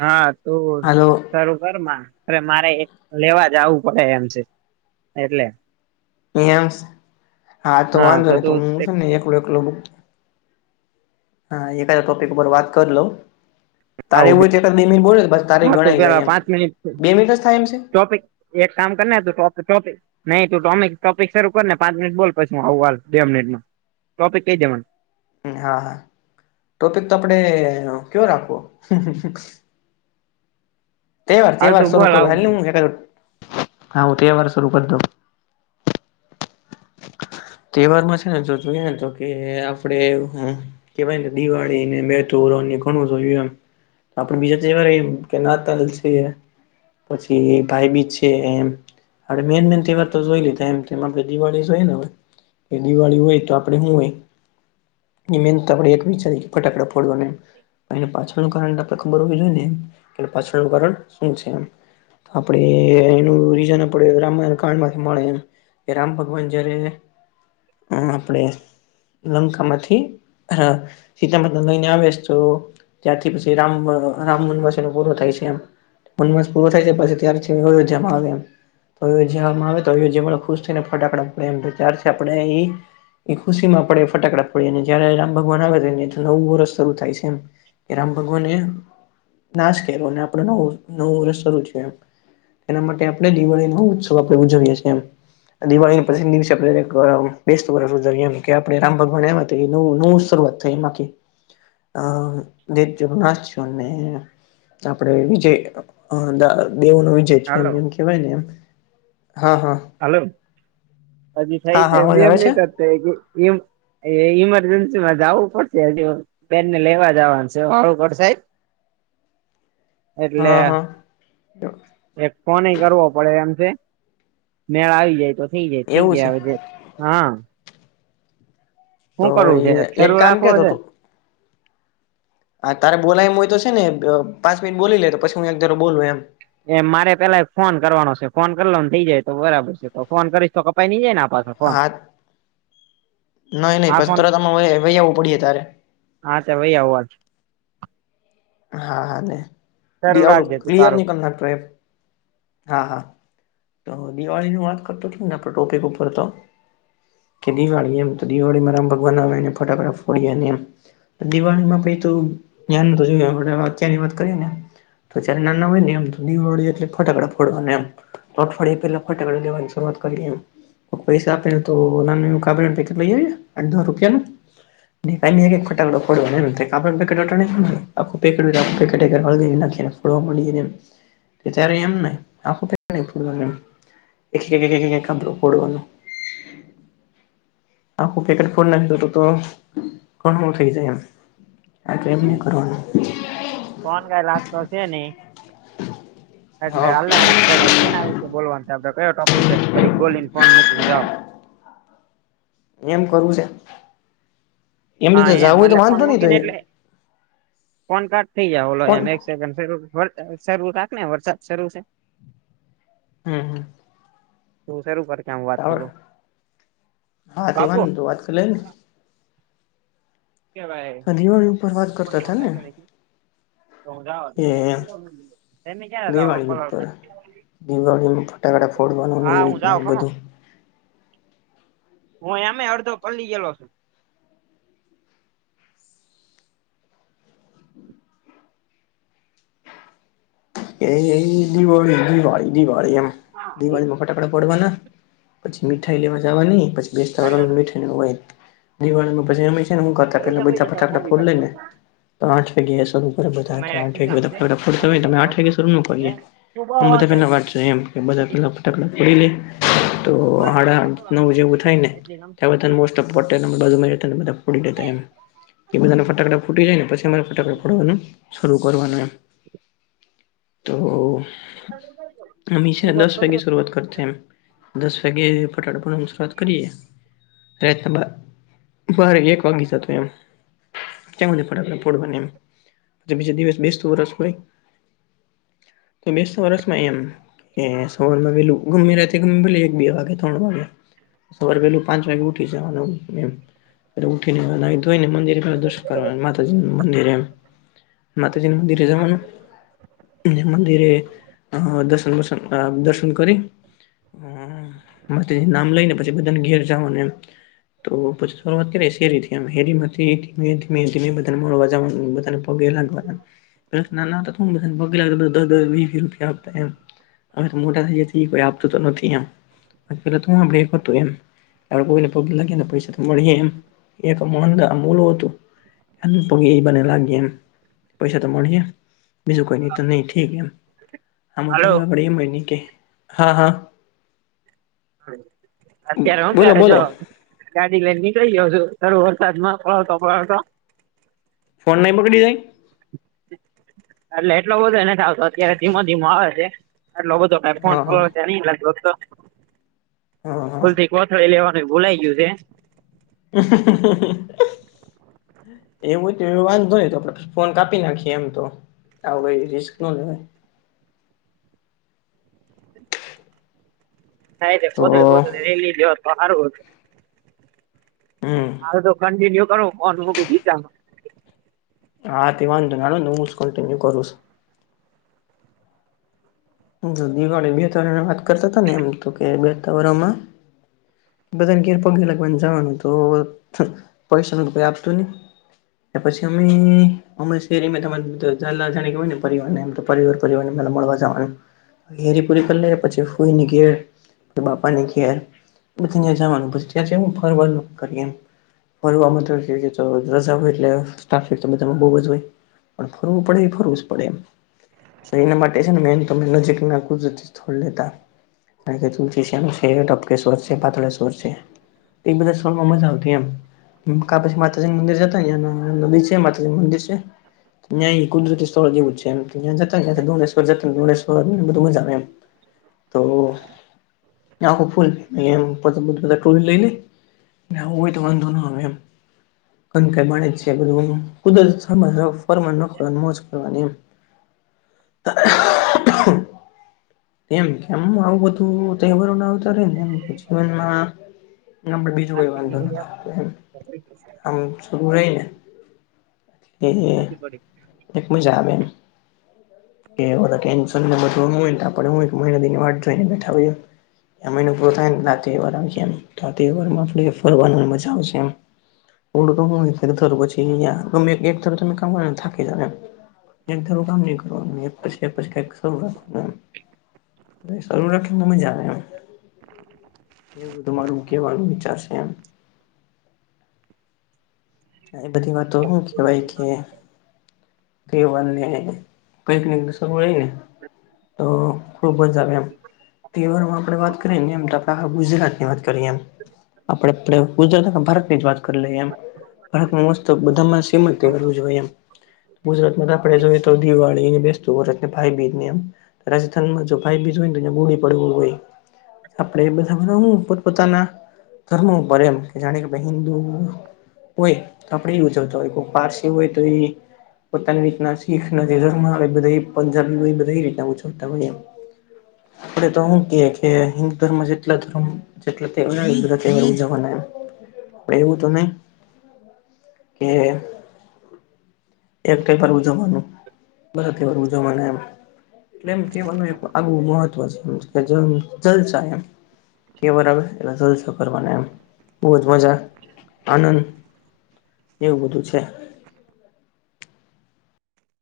હા તો હાલો તારું કરમાં. અરે મારે એક લેવા જાવું પડે એમ છે એટલે. એમ હા તો વાંધો નહીં તો હું છે ને એકલો એકલો હા એકાદ ટોપિક ઉપર વાત કર લઉ. તારે એવુંય આવું હોય તો એકાદ બે મિનિટ બોલે લે તો પછ તારે એ હા તું ગણાય જાય પેલા એમ. પાંચ મિનિટ બે મિનટ જ થાય એમ છે? ટોપિક એક કામ કરના તોપોપે. નહી તું ટોમિક ટોપિક શરૂ કર ને પાંચ મિનિટ બોલ પછીું આવું વા બે મિનિટમાં ટોપિક કઈ દેવાનું. હા હા ટોપિક તો આપડે કેયો રાખવો. તહેવાર હાલ તહેવાર તું શરૂ બોલ કરો હ આવું હ હાું તહેવાર શરૂ કરી દઉ. તહેવાર માં છે ને જો તું એને તો કે આપડે. કે ભાઈને દિવાળી ને મેતુ ર ઘણું જોયું એમ. આપડ બીજા તોવાર કે નાલ છે. પછી ભાઈ બીજ છે એમ. આપડ મેન મેન તહેવાર તો જોઈ લીધા એમ તેમમ આપણે દિવાળી જોઈએ ને હવે. એ દિવાળી હોય તો આપડે શું હોય. મેન આપડે એક ફટાકડા ફોડવા. પાછળનું કારણ આપડણે ખબર હોવી જોઈએ ને એમ પાછળનું કારણ શું છે એમ. આપણે એનું રીઝન આપડ રામાયણ કાંડ માંથી મળે એ. કે રામ ભગવાન જય્યારે હ આપણે લંકામાંથી હ સીતામઢ લઈને આવેસ તો. ત્યાંથી પછી રામ રામ વન વસે ન પૂરું થાય છે એમ. સ પૂરો થાય પછી ત્યારે છે હોય જમા આવે એમ. તો જવામાં આવે તો જેમ ખુશ થઈને ફટાકડા પે એમ ચાર છે આપણે એ એ ખુશીમાં પડે ફટાકડા પડે અને જય્યારે રામ ભગવાન આવે છે ને નવું વરષ શરૂુ થાય છે એમ. કે રામ ભગવાને નાશ કર્યો અને આપડ નવ નવું વર્ષ શરૂ થયું એમ. એના માટે આપણે દિવાળી નો ઉત્સવ આપણે ઉજવીએ છીએ એમ દિળી પસિ દિવસે આપ. બેસ્ટ વર્ષ ઉ જોરએ એમ કે આપડે રામ ભગવાન એમાંવ નવું શરૂઆત થઈ એમાં અ દજ હસશને. આપણેે વિજય દેવોનો વિજ જે એમ હાલો એમ કેવાય ને એમ હા હા. હલો પછી હા થઈ છે હા એમ અવાજ આવે છે નની થ કે એમ. એ ઇમરજન્સી માં જ આવું પડશેજ. બેનને લેવા જવાનું છે ખુંખર સાહેબ. એટલે હા હા એક ફોન કરવો પડે એમ છે. મેળા આવી જાય તો થઈ જાય થઈ એવું છે જાય હવે હા. તો શું કરવું છે એક શરૂ કામ કે રાખવો તો છે. તું હા તારે બોલાય એમ હોય તો છે ને પાંચ મિનટ બોલી લે તો પછી હું એક ધારો બોલું એમ. એ મારે પેલા એક ફોન કરવાનો છે ફોન કરલોને થઈ જાય તો બરાબર છે તો ફોન કરીશ તો કપાઈ ઈ જાય ને આપ પા હા નહી નહી આ પ ફોન તરત વહી આવવું પડીએ ત્યારે હા તો ભાઈ આવ વાત. હા હા ન શરૂ આવલોું રાખજે તું ક્લિયર તારું નહી કરના ટ્રેપ. હા હા તો દિવાળીની વાત કરતો હતો ને આપ ટોપિક ઉપર તો કે દિવાળી એમ તો દિવાળીમાં રામ ભગવાન આવેને ફટોકડા ફોડી અને એમ. દિવાળીમાં પ તો ધ્યાન જોયું આપ અત્યારની વાત કરીએ ને. તો જ્યારે નાના હોય ને એમ દીવ વડે એટલે ફટકડા ડ એ અગફડિયા પેલા ફટાકડા લેવાની શરૂઆત કરી એમ. પૈસા આપે તો કાડ પેકેટ લઈએઢ દાર રૂપિયા. ટાકોડખ નાખ, ડવા મળી ને એ ત્યારે એમ ને. આખુંડવાનું ક [unintelligible] ફડવાનું. આખું પેકેટ ફો નાખી દત તો કોણ થઈ જાય એમ. આટ એમ ન કરવાનું. ફોન કઈ લાગતો શેની. એટલે હા હાલ ને હું ક કે ના આવીશું બોલવાનું તો આપડે કયો ટોપિક છે, ઘડીક બોલીને ફોન મૂકીને જાઉ. એમ કરવું છે? એમને હા તો એમ જવું હોય ભલે તો ફોન વાંધો નહી તો મૂકીને એ એટલે ફોન કટ થઈ જાય ઓલો ફોન એમ એક્સ [unintelligible] શાક ને વરસાદ શરૂ છે હમ હમ તું શુંરૂ કર કામ વ તાવળ હા બાપુ તેવાનને તો વાત કરી લે ની કેવાય દિવાળી ઉપર વાત કરતા હતા ને? તો હું જાવા કે દાવ તમે ક્યા જાવ હો દિવાળી પલ ઉપર દિવાળીમાં ફટાકડા ફોડવાનું એ જાઉં રીતના ખમો બધું હું એમે અડધો પલ્લી ગેલો છું. એ એ દિવાળી દિવાળી દિવાળી એમ દિવાળીમાં ફટાકડા ફોડવાના. પછી મીઠાઈ લેવા જવા ની, પછી બેતા હાલ્યો તો. મીઠાઈ દિવાળીમાં પછી અમે હું કરતા પૈસા પેલા બધા પૈસા તાર ફટાફટ મમ્મી ફોડી કાક લઈને કરતા તો આઠ વાગ્યા શરૂ કરે બધા ઈ કે મારા આઠ ખિસ્સામાં છે વાગ્યા બધા ખમો હોય તમે જાઉં આઠ બાપુ હે એ તું બહુ આમ બધા વાંકે પેલા વાત છે એમ કે બધા પેલા ટાકડા ફોડીએ તો હાડા નવ જેવું થાય એટલી ગમતી નેધ મોસ્ટોપ નથી. [unintelligible] એમાં બાજુમાં રેતામે તો ફોડી લેતા એમ એ બધાના ફટાકડા ફૂટી જાય ને, પછી મારે ફટાકડા ફડવાનું શરૂ કરવાનું એમ. તો અમીસે અડધો દસ પલ્લો વાગે શરૂઆત કરતા એમ દસ વાગે ફટાકડા ફોડવાનું શરૂઆત કરીએ. રાતના બા બારે એક વાગી જતો એમ ત્યાં હુદી ફટાકડા ફોડવાના એમ બીજ દિવસ બેસતું વરસ હોય તો મેષ વર્સમાં એમ એ સવારમાં વેલું [unintelligible] બે વાગે ત્રણ વાગે સવારે વેલું પાંચ વાગે ઉઠી જવાનું એમ. ઉઠીને નાઈ ધોઈ ને મંદિર પ દર્શન કરવા માતાજી નું મંદિર એમ માતાજી મંદિરે જવાનું મંદિરે દર્શન બર્શન દર્શન કરી. હ મસ્તીથી નામ લઈને પછી બધાને ઘેર જવાનું એમ. તો પછી શેરી થી હેરી માંથી ધીમે ધીમે અવાજ એમ બધા અને પગે લાગવાના [unintelligible] પગલા દસ દસ વી વી રૂપિયા આપતા એમ હવે મોટા થઈ કોઈ આપતું તો નથી એમ પેલા તું બ્રેક હતું એમ એ કોઈને પગી લાગી ને પૈસાથી મળીએ એમ એક અન અમૂલો હતું આ પગી ઈ બને લાગે એમ પૈસા તો મળી જ બીજું કોઈ નહી તો નહી ઠીક એમ હામાં તો હાલો હવે આપળ એમ હોય નહી કે હા હા અત્યારે હું બોલો કરે જો બોલો ગાડી લઈને નીકળી જયો છો તર વરસાદ માં ફળવતો ફળવતો ફોન નઇ બગડી જાય એટલે એટલો બધો એને થાવતો અત્યારે ધીમો ધીમો આવે છે એટલો બધો હેડ ફોન હા પલો હા જાણી લગભગ તો હા હા ભૂલથી કોથળી લેવાનું ભૂલાઈ ગયું છે. [unintelligible] એવું તો એ વાંધો નહી તો આપડે ફોન કાપી નાખીએ એમ તો. આવું ભાઇ રિસ્ક નો લેવાય. છે થાય છે, તો ગોદળી પોધળી લઈ લીધી હોત તો હારું હોત હમ હા, તો કન્ટિન્યુ કરું ફોન મૂકી બીજાનો આતો વાંધો નહીં હું જ કન્ટિન્યુ કરૂં છું. જો દિવાળી બે તવરની વાત કરતા હતા, ને એમ તો કે બેસતા વર્ષેમા બધાને ઘેર પગે લાગવાનુજવાનુ, તો પૈસા ન કોઈ આપતું નહી ત્યાં પછી અમે અમે શેરીમાં તમારે જલા જાણે કે હોય ને પરિવાર ને આમ તો પરિવાર પરિવારનેલા મળવા જવાની ઘેરી પૂરી કરી લે પછી ફૂઈ ની ઘેર બાપા ની ઘેર બધી તુ જવાનું પછી ત્યા, હુ ફરવાનું કરી એમ ફરવામાં રજા હોય એટલે ટ્રાફિક તો બધા બોવ જ હોય. પણ ફરવું પડે એ ફરવું જ પડે એમ એના માટે છે, ન તમે નજીકના કુદરતી છોડ લેતા કારણ કે, તુલસીશ્યામ છે, ટપકે સરશે પાતળે સર છે. એ બજાર સોમાં મજા આવતી એમ કા પછી માતાજી મંદિર જતા નદી છે, માતાજી મંદિર છે. ત્યાં એ કુદરતી સ્થળ જેવુંજ છે, એમ ત્યાં જ દોણેશ્ર્વર જતા તોધુમાં જાવ એમતો આખો ફૂલએમ ટોળ લઈ. ન્યા આવુ તો વાંધો ના આવે એમ કનકાઈ મળે છે, બધું કુદરતી સ્થળ ફરમાન કરવાનું મોજ કરવાની તો હા એમ કેમ આવુ બધુ તહેવારો ના આવતા રેને એમ જીવનમા બીજું કોઈ પ્લાસ્ટિકની વાંધો ન ઓલી આપણે આમું રહીને એ નથી પડી એક મજા આવે એમ કેવળજ્ઞાન યને આપ હુ એક મહિને વાટ જોઈને બેઠા હોય. એ મહિનું પૂરું થાય નેઆ તહેવારમાં છે, એમ તો તહેવારમાં આપ ફરવાનું મજા આવશે એમ ઓલું તો જ ઘરુ પછી ગમે એક ધર તમે કામને થાકી જાવ એમ એક ધારૂ કામ નહીં કરવાનુ શંખ શરૂ રાખીને મજા આવે એમ એવું તમારું કહેવાનું વિચાર છે, એમ એ બધી વાતો એ કહેવાય કે તેવાને પિકનિક શરૂને તો ખૂબ જ આવે એમ તહેવાર આપણે વાત કરીએ ને એમ આપણે ગુજરાતની વાત કરીએ એમ આપડે આપડે ગુજરાત ભારતની જ વાત કરી લઈએ એમ બા મસ્ત બધામાં સિમત કરવું જોઈએ, એમ ગુજરાતમાં તો આપણે જોઈએ તો દિવાળીને બેસતું ગજરાતને ભાઈબીજ ને એમ રાજસ્થાનમાં ભાઈબીજ હોય, બોડી પડવું હોય. આપડે એ બધા બધા હુ પોતપોતાના ધર્મો ઉપર એમ કે જાણે કે હિન્દુ હોયતો, આપડે એ ઉજવતા હોય કો પારસી હોય તો એ પોતાની રીતના શીખ નથી ધર્મ આવે બધા પંજાબી હોય બધા એ રીતના ઉજવતા હોય, એમ આપડે તો શું કે કે હિન્દુધર્મ જેટલા ધર્મ જેટલે બધું ઉજવાના એમ એવું તો નહી. કે એકવાર ઉજવવાનુ બધા તહેવાર ઉજવવાના એમ એટલે એમ કહેવાનું એક આગવું મહત્વ છે, એમ કે જ જલસા એમ કે વાર એ જલસો કરવાનો બહુ જ મજા આનદ એવું બધું છે.